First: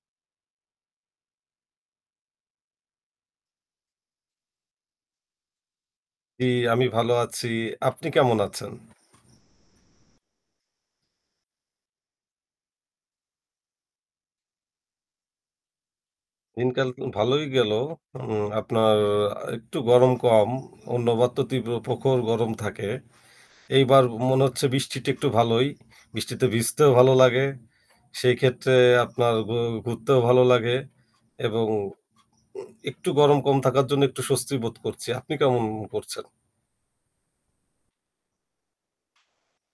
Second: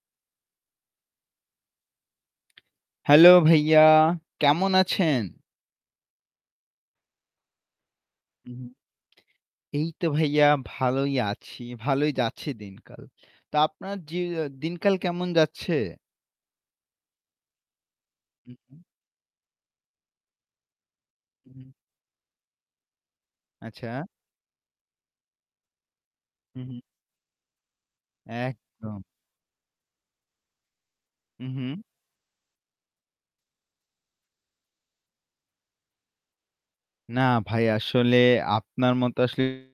Hello ভাইয়া, কেমন আছেন? জি, আমি ভালো আছি। আপনি কেমন হু, হু। আছেন? এই তো ভাইয়া ভালোই আছি, ভালোই যাচ্ছে দিনকাল। তা আপনার জিয়া দিনকাল কেমন যাচ্ছে? দিনকাল কি ভালোই গেলো। উম হু, হু। আপনার আ একটু গরম কম। অন্যবার তো উহু। তীব্র প্রখর গরম থাকে। আচ্ছা। এইবার ও মনে হচ্ছে বৃষ্টিটা একটু ভালোই। বৃষ্টিতে হু, হু। ভিজতেও ভালো লাগে। সেইক্ষেত্রে একদম। আপনার ঘু ঘুরতেও ভালো লাগে এবং উহু। উ একটু গরম কম থাকার জন্য একটু স্বস্তি বোধ করছি। আপনি কেমন অ করছেন? না ভাই আসলে আপনার মত আসলে